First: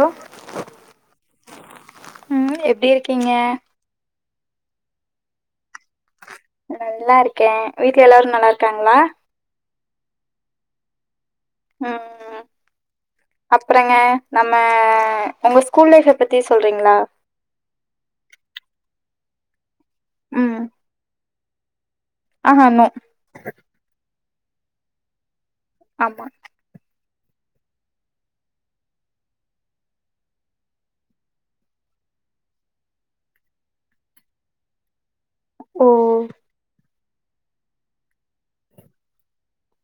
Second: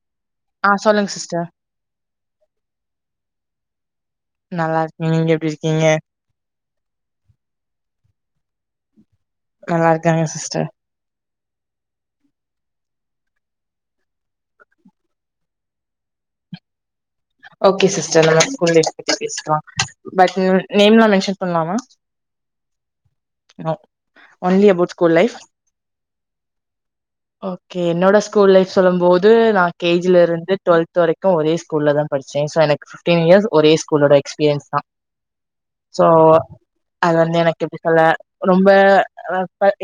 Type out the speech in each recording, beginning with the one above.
Hello ஆ சொல்லுங்க sister ம் எப்டி இருக்கீங்க நல்லா இருக்க நீங்க எப்டி இருக்கீங்க நல்லா இருக்க வீட்ல எல்லாரு நல்லாருக்காங்களா நல்லா இருக்கங்க சிஸ்டர் உ அப்புறங்க நம்ம உங்க ஸ்கூல் லைஃப பத்தி சொல்றீங்களா ஓகே சிஸ்டர் நம்ம ஸ்கூல் லைஃப் பத்தி பேச்லா பட் ம் நேம் நா மென்ஷன் சொல்லாமா ஆஹா no only about school life ஆமா ஓகே என்னோட ஸ்கூல் லைஃப் சொல்லும் போது நா கேஜகல இருந்து டுவெல்த் வரைக்கோ ஒரே ஸ்கூல்ல தா படிச்சே சோ எனக்கு ஃபிஃப்ட்டீன் இயர்ஸ் ஒரே ஸ்கூலோட எக்ஸ்பீரியன்ஸ் தா ஓ சோ அது வந்து எனக்கு எப்டி சொல்ல ரொம்ப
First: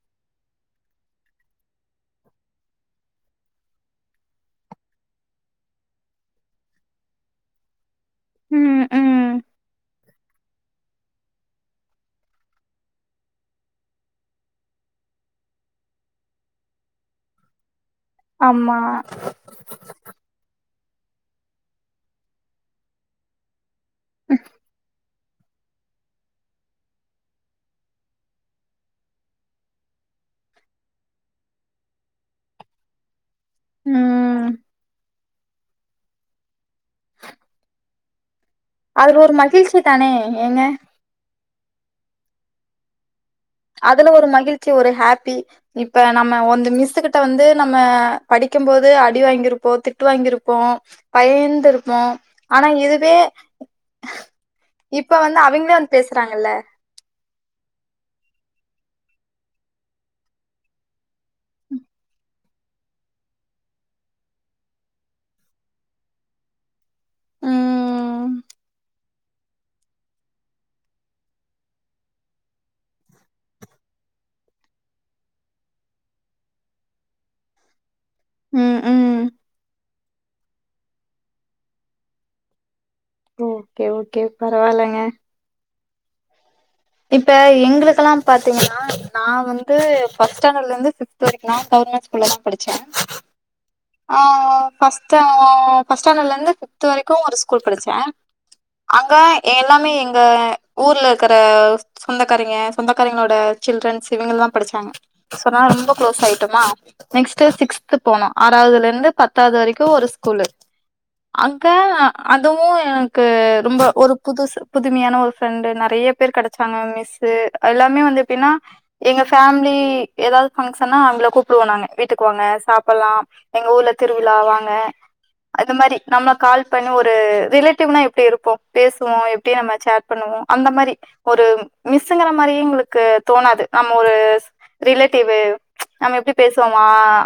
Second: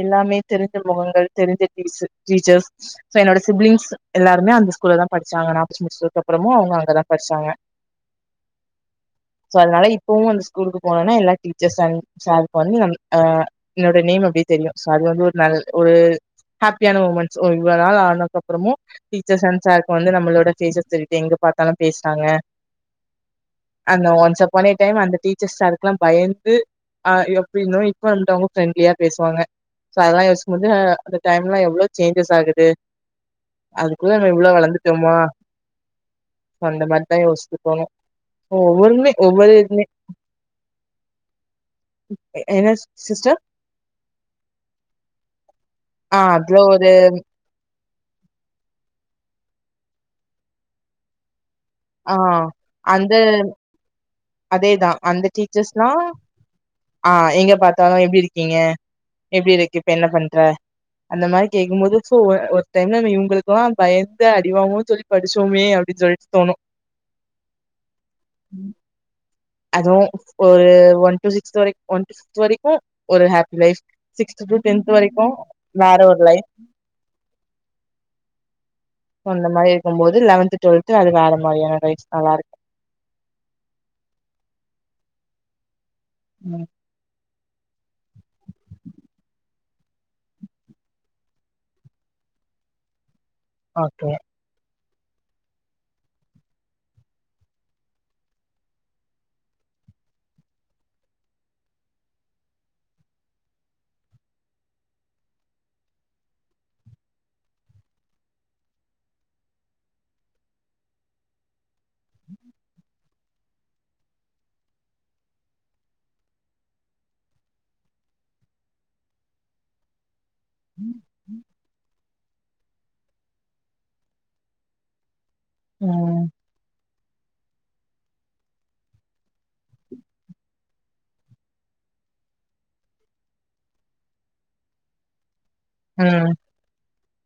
எல்லாமே தெரிஞ்ச முகங்கள் தெரிஞ்ச டீஸு டீச்சர்ஸ் சோ என்னோட சிப்லிங்ஸ் எல்லாருமே அந்த ஸ்கூல்ல தா படிச்சாங்க நா படிச்சி முடிச்சதுக்கு அப்புறமு அவங்க அங்கதா படிச்சாங்க ம் ம் சோ அதனால இப் போவு அந்த ஸ்கூலுக்கு போனனா எல்லா டீச்சர்ஸ் அண்ட் சார்க்கு வந்து என்னோட நேம் அப்டியே தெரியு அது ஒரு ந ஒரு ஹாப்பியான மொமெண்ட்ஸ் ஒரு இதுவாருக் ரொம்ப நாள் ஆனக்கப்றோமு ஆமா டீச்சர்ஸ் அண்ட் சாருக்கு வந்து நம்மளோட [unintelligible] தெரிது எங்க பாத்தாலு பேசுறாங்க அந்த ஒன் சப்பான்ய டைம் அந்த டீச் சர்ஸ் சாருக்கெல்லா பயந்து ஆ எப்டிருந்தோ இப்ப வந்து அவங்க ஃப்ரெண்ட்லியா பேசுவாங்க சோ அதெல்லா யோசிக்கும்போது அந்த டைம்லா எவ்ளோ சேஞ்சஸ் ஆகுது அதுக்குள்ள நம்ம ம் இவ்ளோ வளந்துட்டோமா சோ அந்த மாரி தா யோசிக்க தோணு ஒவ்வொருமே அது ஒரு ஒவ்வொரு மகிழ்ச்சி இதுமே தானே ஏங்க என்ன சிஸ்டர் அதுல ஒரு மகில்ச்சி ஒரு ஹாப்பி இப்ப ஆ நம்ம அதுல வொந்து ஒரு மிஸ்ஸு கிட்ட வந்து நம்ம படிக்கும் போது அடி வாங்கிருப்போ திட்டு வாங்கிருப்போ பயந் துருப்போ ஆனா இதுவே அதேதா இப்ப அந்த வந்து அவிங்களே டீச்சர்ஸ்ல்லா வந்து பேசுறாங்கல்ல ஆ எங்க பாத்தாலு எப்டி இருக் க்கீங்க எப்டி இருக்க இப்ப என்ன பண்ற அந்த மாரி கேக்கும்போது ஒரு டைம்ல நம்ம இவங்களுக்குல்லா பயந்து அடிவாங்குவோன் சொல்லி படிச்சோமே அப்டின்னு சொல்லிட்டு தோணு ம் உம் அதுவு ஒரு ஒன் டு சிக்ஸ்த் வரைக்கு ஒன் ஃப்த் வரைக்கு ஒரு happy life sixth to tenth வரைக்கு வேற ஒரு லைஃப் ம் ம் சொன்ன மாரி போகும் போது லெவன்த் டுவெல்து அது வேற மாரியான லைஃப் நல்லா இருக்கும் ஓகே ஓகே பரவாலங்க உம் இப்ப எங்களுக்குக்கல்லாம் பாத்தீங்கன்னா நான் வந்து பஸ்ட் ஸ்டாண்டர்ட் இருந்து ஃப்த் வரைக்கும் கவர்மெண்ட் ஸ்கூல்ல தான் படிச்சேன் ஓகே. ஆமா ஃபர்ஸ் ஃபர்ஸ்ட் ஸாண்டர்ட்ல இருந்து ஃப்த் வரைக்கும் ஒரு ஸ்கூல் படிச்சேன் அங்கே எல்லாமே எங்க ஊர்ல இருக்கிற சொந்தக்காரங்கய சொந்தக்காரங்களோட சில்றன்ஸ் இவங்கல்லாம் படிச்சாங்க க்லோஸ் ஆயிட்டமா நெக்ஸ்ட் சிக்ஸ்து போனோமா ஆறதுல இருந்து பத்தாவது வரைக்கும் ஒரு ஸ்கூலு அக்க அதுவும் ரொம்ப ஒரு புது புதுமையான ஒரு பிஃரெண்டு் நெறைய பேர் கடைச்ச சாங்க மிஸ் எல்லாமே வந்து எப்டின்னா எங்க பே ஃமிலி ஏதாவது பங்க்ஷனா அவங்கள கூப்பிடுவோம் நாங்க வீட்டுக்கு வாங்க சா அப்பலாம் எங்க ஊர்ல திருவிழா வாங்க அது மாரி ம். நம்ம கால் பண்ணி ஒரு ரிலேட்டிவ்னா எப்டி இருப்போம் பேசுவோம் எப்படி நம்ம சேட் பண்ணுவோம் அந்த மாரி ஒரு மிஸ்ங்கற மாரியே எங்களுக்கு தோணாது நம்ம ஒரு ரிலேட்டிவ் நம்ம ம். எப்டி பேசுவோம்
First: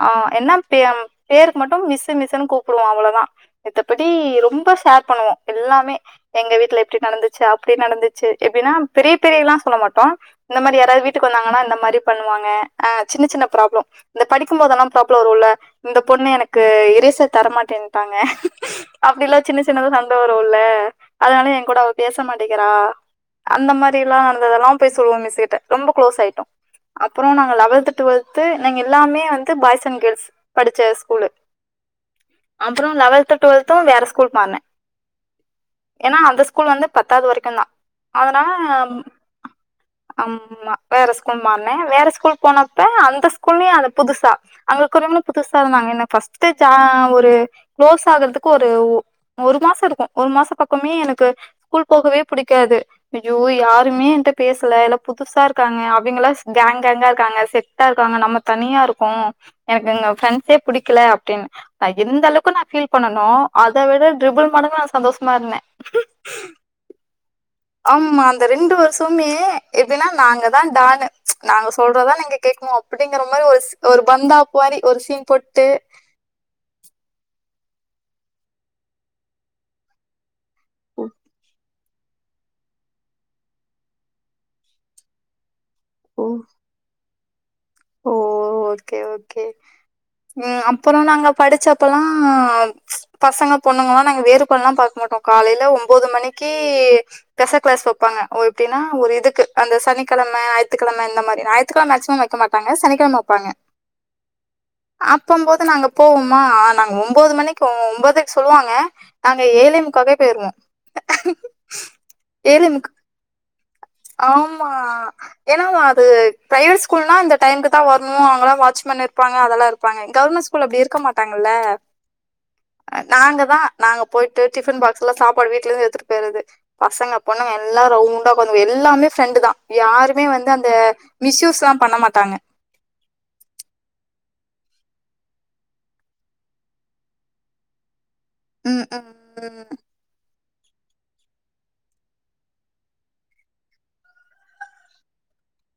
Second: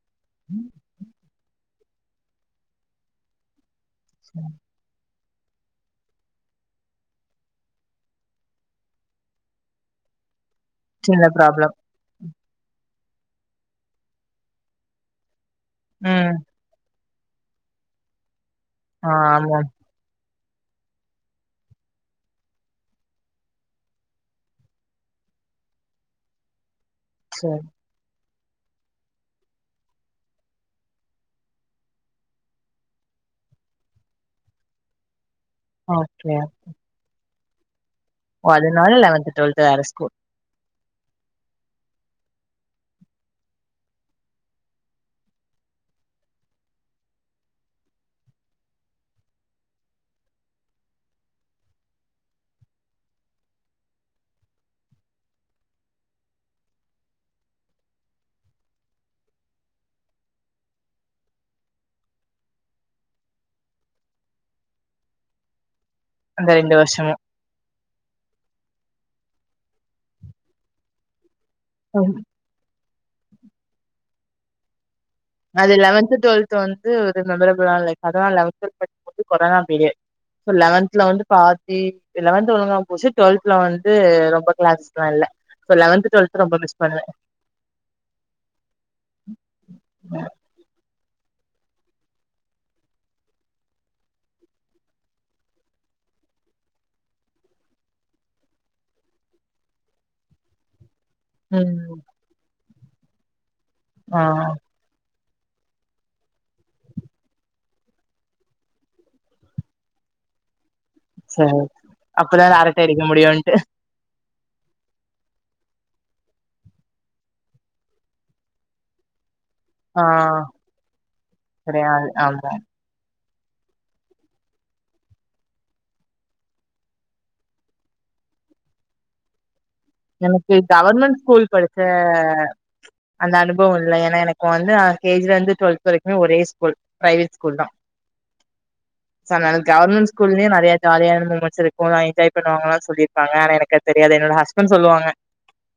ஆஹ் என்ன பேருக்கு மட்டும் மிஸ் மிஸ்ன்னு கூப்டுவோம் அவ்ளோதான் மித்தபடி ரொம்ப ஷேர் பண்ணுவோம் எல்லாமே எங்க வீட்டுல இப்படி நடந்துச்சு அப்படி நடந்துச்சு எப்டின்னா பெரிய பெரிய எல்லாம் சொல்ல மாட்டோம் இந்த மாரி யாரது சின்ன வீட்டுக்கு வந்தாங்கனா ப்ராப்ளம். இந்த மாரி பண்ணுவாங்க ஆஹ் சின்ன சின்ன ப்ராப்ளம் இந்த படிக்கும்போதெல்லாம் ப்ராப்ளம் வரும்ல இந்த பொண்ணு ம். எனக்கு இரசர் தரமாட்டேன்ட்டாங்க ஆ அப்டில்லாம் ஆமா. சின்ன சின்னதா சண்ட வரும் கும்ல அதனால என் கூட அவ பேச மாட்டேங்கிறா அந்த மாரிலாம் நடந்ததெல்லாம் போய் சொல்லுவோம் மிஸ் கிட்ட ரொம்ப க்ளோஸ் ஆயிட்டும் அப்புறம் நா சரி. லேவன்த டுவல் ங்க எல்லாமே வந்து பாய்ஸ் அண்ட் கேர்ள்ஸ் படிச்ச ஸ்கூல் அப்பறம் லெவன்த டுவெல்த்தும் வேற ஸ்கூல் போனேன் ஏன்னா ஓகே. அந்த ஸ்கூல் வந்து பத்தாவது வரைக்கும் இருக்கனா ஓ அதுனால லெவன்த்து டுவெல்த்து வேற ஸ்கூல் ஆமா வேற ஸ்கூல் மாறுன வேற ஸ்கூல் போனப்ப அந்த ஸ்கூல்லயு அத புதுசா அங்களுக்கு ஒரும்னு புதுசா இருந்தாங்க எனக்கு ஃபஸ்ட்டு ஜா ஒரு குளோஸ் ஆகுறதுக்கு ஒரு ஒ ஒரு மாசோ இருக்கு ஒரு மாசோ பக்கமே எனக்கு ஸ்கூல் போகவே புடிக்காது ஐயோ யாருமே என்ட பேசல எல்லா புதுசா இருக்காங்க அவிங்கல்லாஸ் கேங் கேங்கா இருக்காங்க செட்டா இருக்காங்க நம்ம தனியா இருக்கோ எனக்கு இங்க ஃப்ரெண்ட்ஸே புடிக்கல அப்டின்னு நா எந்த அளவுக்கு நா ஃபீல் பண்ணனோ அத விட ட்ரிபுள் மடங்கு நா சந்தோஷமா இருந்த அந்த ரெண்டு வருஷமு ஆம்ஆ அந்த ரெண்டு வருஷ்மே எப்டின்னா நாங்கதா டானு நாங்க சொல்றதா நீங்க கேக்கனு அப் அப்டிங்கற மாரி ஒருஸ் ஒரு பந்தாப்பு மாரி ஒரு சீன் போட்டு அது லெவன்த்து டுவெல்த்து வந்து ஒரு மெமரபுள் அதுதா லைஃப் அதா லெவன்த்து டுவெல்த்து வந்து கொரோனா பீரியடு ஓ! லெவன்த்ல வந்து பாத் தீ லெவன்த்து ஒழுங்கா போச்சு டுவெல்த்துல வந்து ரொம்ப கிளாஸ்லா இல்ல இப்ப லெவன்த்து ஓ! டுவெல்த்து ரொம்ப மிஸ் பண்ணுவ ஓ ஓகே ஓகே ம் அப்புறோ நாங்க படுச்சப்பல்லா பசங்க பொண்ணுங்களா நாங்க வேறுபாடல்லாம் பாக்க மாட்டோ காலைல ஒம்போது மணிக்கு பெச கிளாஸ் வெப்பாங்க ஓ எப்டின்னா ஒரு இதுக்கு அந்த சனிக்கெழம ஞாயித்து கெழம இந்த மாரி ஞாயித்துகெழம ம் மேக்சிமம் வெக்க மாட் டாங்க சனிக்கெழம வெப்பாங்க ம் அப்பம் போது நாங்க போவோமா நாங்க ஒம்போது மணிக்கு ஒம்போதுக் சொல்லுவாங்க நாங்க ஏழே முக்காக்கே போயிருவோ சேர் அப்பதான அரட்ட அடிக்க முடியுன்ட்டு ஆமா ஏன்னா அது பிரைவேட் ஸ்கூல்னா இந்த டைம்முக்கு தா வர்ணு அங்கல்லா வாட்ச்மேன் இருப்பாங் ங்க அதெல்லா இருப்பாங்க ஆ கவர்மெண்ட் ஸ்கூல் அப்டி இருக்க மாட்டாங்கல்ல கெடையாது ஆமா நாங்கதா நாங்க போயிட்டு டிஃபன் பாக்ஸ் எல்லா சாப்பாடு வீட்ல இருந்து எத்துட்டு போயிறது பசங்க பொண்ணங்க எல்லா ரவுண்டா உக்காந் எல்லாமே ஃப்ரெண்டு தா யாருமே வந்து எனக்கு அந்த கவர்மெண்ட் ஸ்கூல் படிச்ச மிஸ்யூஸ்லாம் பண்ண மாட்டாங்க அந்த அனுபவோ இல்ல ஏனா எனக்கு வந்து நா கேஜில்ல இருந்து டுவெல்த்து வரைக்குமே ஒரே ஸ்கூல் பிரேவேட் ஸ்கூல் தா ம் ம் சோ அதுனால ம் கவர்மெண்ட் ஸ்கூல்லயே தே ஜாலியான மூமெண்டஸ் இருக்கு என்ஜாய் பண்ணுவாங்களா சொல்லிருப்பாங்க ஆனா எனக்கு அது தெரியாது என்னோட ஹஸ் பண்ட் சொல்லுவாங்க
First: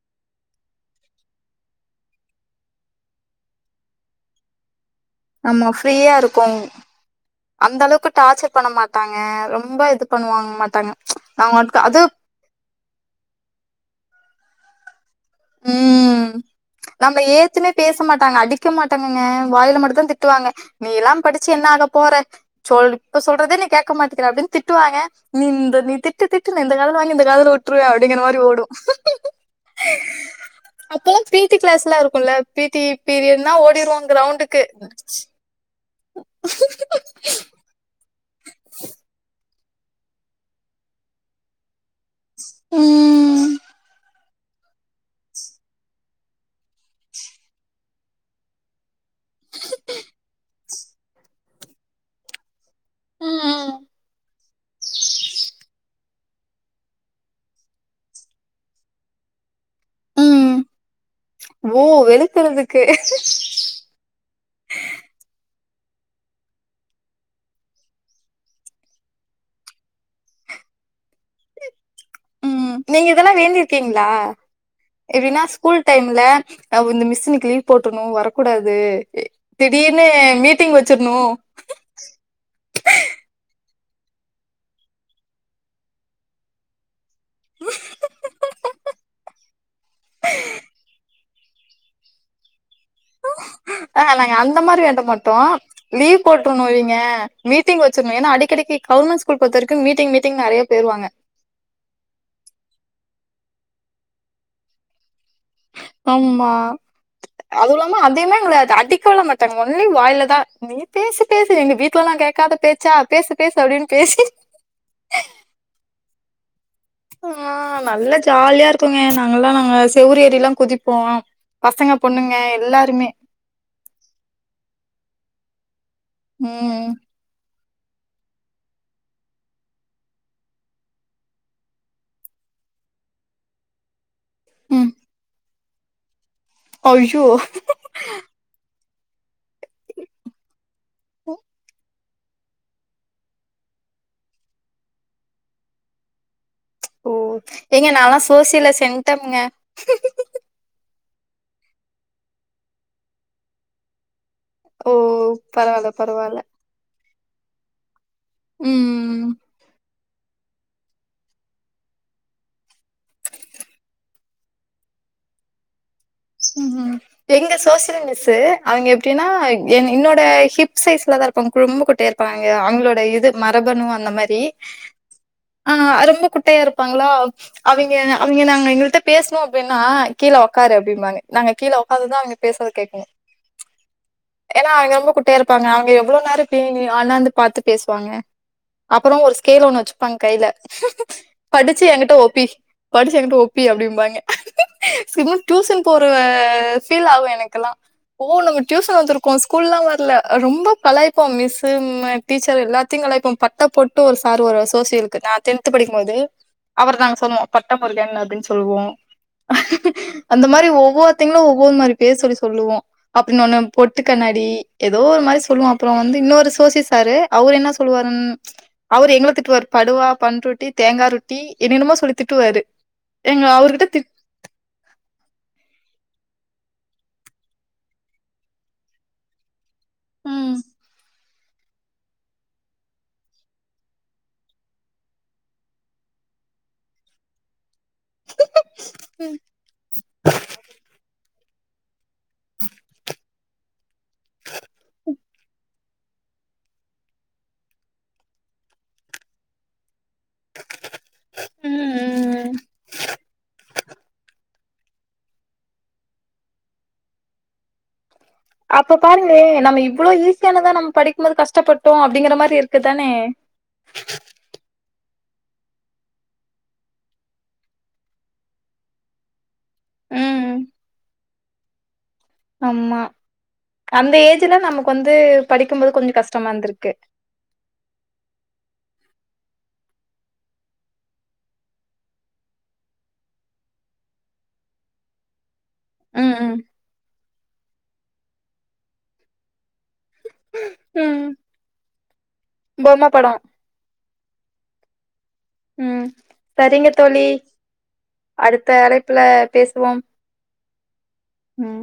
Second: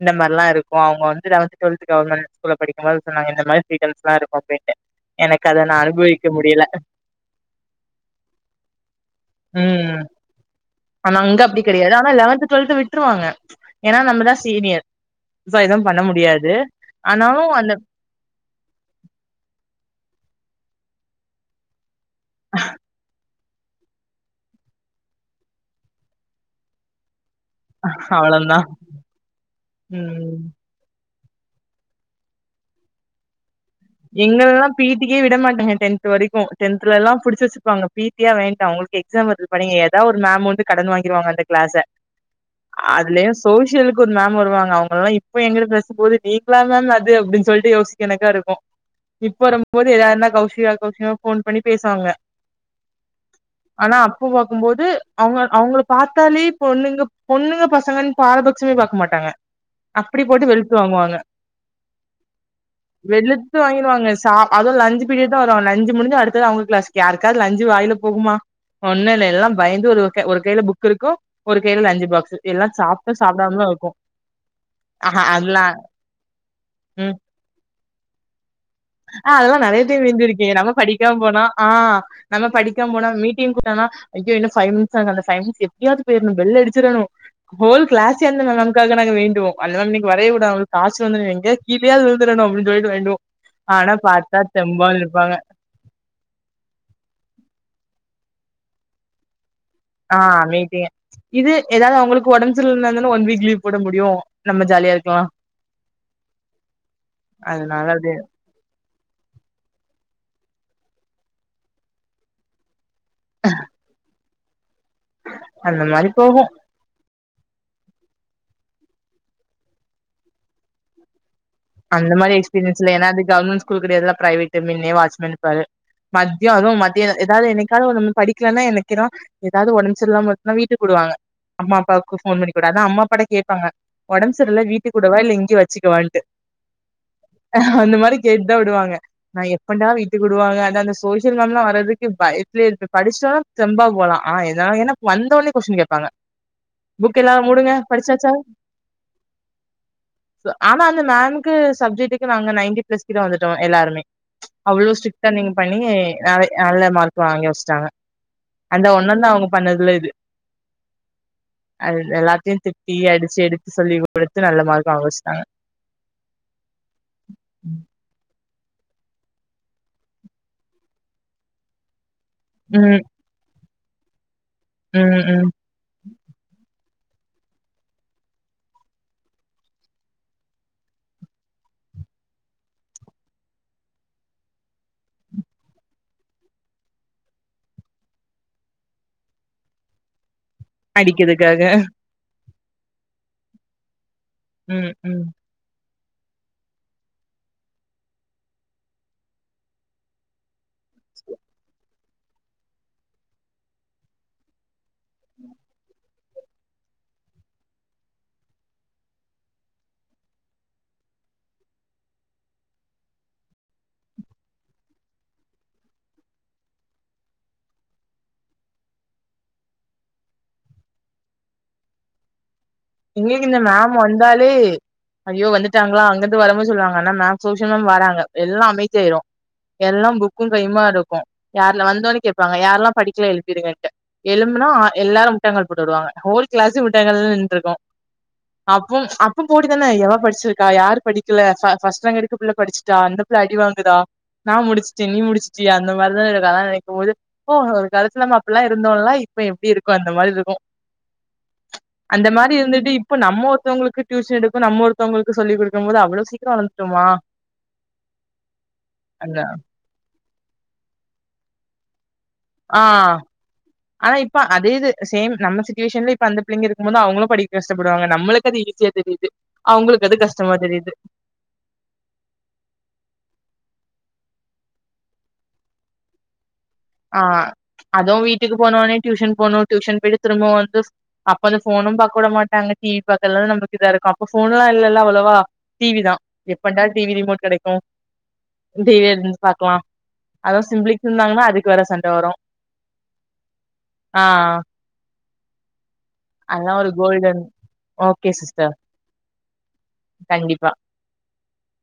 இந்த மார்லா இருக்கு அவங்க வந்து லெவன்த்து டுவெல்த்து கவர்மெண்ட் ஸ்கூல்ல படிக்கும்போது சொன்னாங்க இந்த மாரி [unintelligible] எல்லா இருக்கு அப்டின்ட்டு எனக்கு அத நம்ம நா ஃப்ரீயா அனுபவிக்க இருக்கோ முடியல அந்த அளவுக்கு டார்ச்சர் பண்ண மாட்டாங்க ரொம்ப ம் இது பண்ணுவாங் மாட்டாங்க ஆனா அங்க அப்டி அவங்கவந்துக் கெடையாது அது இதா நம்மதா சீனியர் சோ எதுவு பண்ண ம் முடியாது நம்ம ஆனாலு ஏத்துமே அந்த பேச மாட்டாங்க அடிக்க மாட்டாங்குங்க வாயில மட்டுந்தா திட் தீட்டுவாங்க நீ எல்லாம் படுச்சு என்ன ஆகப் போற சொல்லுக்கு சொல் சொல்றதே நீ கேட்க மாட்டேங்கிற அப்படின்னு திட்டுவாங்க நீ நீ திட்டு திட்டுன்னு இந்த காதுல வாங்கி இந்த இந்த காதுல உட்டுருவேன் அப்டிங்கிற மாதிரி அவ்ளோதா ஓடும் ம் அப்பாம் பி டி கிளாஸ் எல்லாம் இருக்கும் பி டி பீரியடுனா ஓடி எங்கல்லாம் பி டி க்கே விட மாட்டாங்க டென்த் து வரைக்கும் டென்த்துல எல்லாம் புடிச்சி வச்சிருப்பாங்க பி டியே உங்களுக்கு எக்ஸாம் இருக்கு பண்ணீங்க ஏதாவது ஒரு மேம் வந்து கடன் வாங்கிடுவாங்க அந்த கிளாஸ்ஸ அதுலயும் ம் சோசியலுக்கு ஒரு மேம் வருவாங்க அவுங்க எல்லாம் இப்ப எங்கிட்ட பேசு போது நீக்களா மேம் அது அப்படின்னு சொல்லிட்டு யோசிக்கனக்கா இருக்கோம் இப்ப வரும்போது யாருனா கௌசிகா ஃபோன் பண்ணி பேசுவாங்க ம் ஆனா அப்போ பார்க்குபோது அவுங்க அவுங்களுக் பாத்தாலே பொண்ணுங்க பொண்ணுங்க பசங்கன்னு பாரபட்சமே பாக்க மாட்டாங்க அப்டி போட்டு ம் வெளுத்து வாங்குவாங்க ஓ வெளுக்கறதுக்கு வெளுத்து வாங்கிடுவாங்க சா அதுவும் லஞ்ச் பீரியட்டுதான் வருவாங்க லஞ்ச் முடிஞ்சி அடுத்தது அவுங்க க்ளாஸ் யாருக்காது லஞ்ச் வாயில போகுமா ஒன்னுல்ல எல்லா பயந்து ஓரு ஒரு கைல புக் இருக்கும் ஒரு கையல லஞ்ச் ம் நீங்க இதெல்லாம் வேண்டியிருக்கீங்களா ஆஹா எப்படின்னா அதெல்லா ஸ்கூல் டைம்ல ம் இந்த மிஸ்னுக்கு போட்டணு வரக் ஆ அதெல்லா நெறையத்தேன் வேன்டிருக்கேன் நம்ம மீட்டிங் வச்சிர்ணு படிக்காம போனா ஆ நம்ம படிக்காம போனா மீட்டிங் ஆனா ஐயா இன்னும் ஃபைவ்மினிஸ் அந்த ஃபைவ்மினிஸ் எப்டியாவது போயிடனும் பெள் அடிச்சிடணும் ஹோல் க்ளாஸ் நமக்காக நாங்க வேண்டுவோம் அல்ல மா நீங்க வரைய விடா அவுங்க காசு வந்து நீங்க ஏன் கீலயாவது விழுத்தடணும் அப்டின்னு சொல்லிட்டு வேண்டுவோம் ஆ நாங்க அந்த மாதிரி வேண்ட மாட்டோம் லீவ் போட்டுருணோவிங்க மீட்டிங் வச் சனும் ஏன்னா அடிக்கடிக்கு கவர்மெண்ட் ஸ்கூல் பொறுத்த வரைக் ஆ மீட்டிங்க இது ஏதாவது அவுங்களுக்கு உடம்பு சர்ல்லனா ஒன் வீக் லீவ் போட முடியும் நம்ம ஜாலியா இருக்கலா ஆமா அதுவும் அதனால இல்லாம அது அதேமே எங்க அடிக்கலாம் மாட்டாங்க ஒன்லி வாயிலதான் நீ பேசு பேசு எங்க வீட்டுல எல்லா கேட்காத பேச் சா பேசு பேசு அப்படின்னு பேசி அந்த மாரி போகு ஆஹ் நல்லா ஜாலியா இருக்குங்க நாங்கெல்லாம் நாங்க செவுரு ஏறிலாம் குதிப்போம் அந்த மாதிரி எஸ்பரியன்ஸ்ல்ல ஏன்னாது கவர்மெண்ட்ஸ்கூல் கிடையாதுல்ல பிரைவேட்டுன்னே வாட்சஸ்மன் இருப்பாரு மத்தியானோம் ம் மத்தியம் ஏதாவது எனக் ஏதாவது உம் படிக்கலன்னா எனக்கிறோ ஏதாவது ஒடம்பு சரிஇல்லாட்டி வீட்டுக்குடுவாங்க அம்மா அப்பாக்கு போன் பண்ணி கூடாது அதான் அம்மா அப்பா கேட்பாங்க உடம்பு சரியில்ல ம் வீட்டு கூடவா இல்ல இங்க வச் வச்சிக்க வான்ட்டு ஐயோ அந்த மாதிரி கேட்டுதான் விடுவாங்க நான் எப்படா வீட்டுக்கு விடுவாங்க அந்த அந்த ஸ்கூல் சோசியல் மேம் எல்லாம் வர்ரது இ பயத்திலேயே இருக்கு படிச்சிட்டன தெம்பா போலாம் ஆனா ஏன்னா வந்தோன கொஸ்டின் கேட்பாங்க ஓ எங்க நான்லாம் சோசியல சென்ட்டம்ங்க நான் சப்ஜெக்டுக்கு நாங்க நைன்டி பிளஸ் கிட்ட வந்துட்டோம் எல்லாருமே ஓ அவ்ளோ ஸ்ட்ரிக்டா நீங்க பண்ணிங்க பரவால்ல பரவால்ல அவ்ளோ மார்க் வாங்கி வச்சிட்டாங்க அந்த ஒண்ணு ம் தான் அவங்க பண்ணதுல இது அ எல்லாத்தையும் திட்டி அடிச்சு எடுத்து சொல்லி கொடுத்து நல்ல மார்க் வாங்க வச்சிட்டாங்க ஹம்ம் எங்க சோசில் மிஸ்ஸுக்கு அவங்க எப்படின்னா என் என்னோட ஹிப் சைஸ்லதான் இருப்பாங்க ரொம்ப குட்டயா இருப்பாங்க இருப்பாங்க அவங்களோட ம் இது மரபணுவ அந்த மாதிரி ம் ம் ஆஹ் ரொம்ப குட்டையா இருக் இருப்பாங்களா அவங்க அவங்க நாங்க எங்ககிட்ட பேசனும் அப்படின்னா கீழே உக்காரு அப்படின்பாங்க நாங்க கீழே ஒக்காந்து தான் அவங்க பேசறதை கேட்கணும் ஏன்னா அவங்க ரொம்ப குட்டியா இருப்பாங்க அவங்க எவ்ளோ நேரம் அண்ணாந்து பார்த்து பேசுவாங்க அப்புறம் ஒரு ஸ்கேல் ஒண்ணு வச்சுப்பாங்க கையில அடிக்கிறதுக்காக படிச்சு எங்கிட்ட ஓப்பி படிச்சி எங்கிட்ட ஒப்பி அப்படிம்பாங்க உம் உம் அப்ப ஒரு பீல்லாகும் எனக்கெல்லாம் ஓ நம்ம டியூசன் வந்திருக்கோம் ஸ்கூல் வரல ரொம்ப கலாய்ப்போம் மிஸ்சு டீச்சர் எல்லாத்தையும் கலாய்ப்போம் பட்ட போட்டு ஒரு சார் வருவாரு சோசியலுக்கு நாங்க டென்த் படிக்கும் போது அவர நாங்க சொல்வோம் பட்ட முருகன் அப்டினு சொல்லுவோம் அந்த மாரி ஒவ்வொருத்தங்களையும் ஒவ்வொரு மாதிரி பேர் சொல்லி சொல்லுவோம் அப்படின் ஒன்னு பொருத்துக்கோங்கடி ஏதோ ஒரு மாதிரி சொல்லுவோம் அப்புறம் வந்து இன்னொரு சோசியல்சாரு அவரு என்ன சொல்லுவாருன்னு அவரு எங்களை திட்டுவாரு படுவா பண்ருட்டி தேங்காய் ரொட்டி என்னென்னமோ சொல்லி திட்டுவாரு எங்க எங்களுக்கு இந்த அவர்கிட்ட மேம் திட் வந்தாலே ஐயோ வந்துட்டாங்களா அங்கந்து வர போதே சொல்லுவாங்க ஆனா மேம் சோசியல் மேம் வராங்க எல்லாம் அமைதி ஆயிரும் எல்லாம் புக்கும் ம் கையுமா இருக்கும் யார்ல வந்தோன்னு கேட்பாங்க யாரல்லாம் படிக்க எழுந்திருங்கன்ட்டு எழும்பனா எல்லாரும் முட்டங்கள் போட்டு விடுவாங்க ஹோல் கிளாஸு முட்டங்காள்ள நின்னு இருக்கோம் அப்பவும் ம் அப்ப போட்டி தானே எவ படிச்சிருக்கா யாரு படிக் பர்ஸ்ட்ரேங்க் எடுக்கும் புள்ள படிச்சிட்டா அந்தபுள்ளை அடி வாங்குதா நான் முடிச்சிட நீ முடிச்சிட்யா அந்த மாதிரி தான அதெல்லா நினைக்கும் போது ஒரு காலத்துல அப்படில்லாம் இருந்தோம்ல இப்ப எப்படி இருக் அந்த மாதிரி இருக்கும் அந்த ம் மாதிரி இருந்து இப்ப நம்ம ஒருத்தவங்களுக்கு டியூஷன் எடுக்கும் நம்ம ஒருத்தவங்களுக்கு சொல்லி் கொடுக்கும் போது அவ்வளோ சீக்கிரம் வளர்ந்துட்டுமா அப்ப பாருங்களேன் நம்ம இவ்வளோ ஈசி யானதா நம்ம படிக்கும்போது கஷ்டப்பட்டோம் அப்டி ஆஹ் ஆனா இப்ப அதே இது சேம் நம்ம சுச்வேஷன்ல இப்ப அந்த பிள்ளைங்க இருக்கும் போது அவங்களும் படிக்க கஷ்டப்படுவாங்க நம்மளுக்கு அது ஈஸியா தெரியுது அவங்களுக்கு அது கஷ்டமா ம் தெரியுது ஆமா அந்த ஏஜ்ல நமக்கு வந்து படிக்கும்போது கொஞ்சம் கஷ்டமா இருந்திருக்கு ஆஹ் அதுவும் வீட்டுக்கு போனவனே டியூஷன் போகனும் டியூசன் போயிட்டு திரும்பவும் வந்து அப்ப வந்து போனும்னு கூட மாட்டாங்க டிவி பாக்க எல்லாம் நமக்கு இதா இருக்கும் போன்லாம்எல்லாம் அவ்வளவா டிவி தான் ம் ம் எப்பாட டிவி ரிமோட் கிடைக்கும் ம் டிவிய இருந்து பாக்கலாம் அதவும் சிபிலிங்ஸ் ம் இருந்தாங்கன்னா அதுக்கு வேற சண்டை வரும் பொம்ம படோ ஆஹ் ம் சரிங்க தோழி ஓகே அடுத்த சிஸ்டர் அழைப்புல பேசுவோம் ப்பா உம்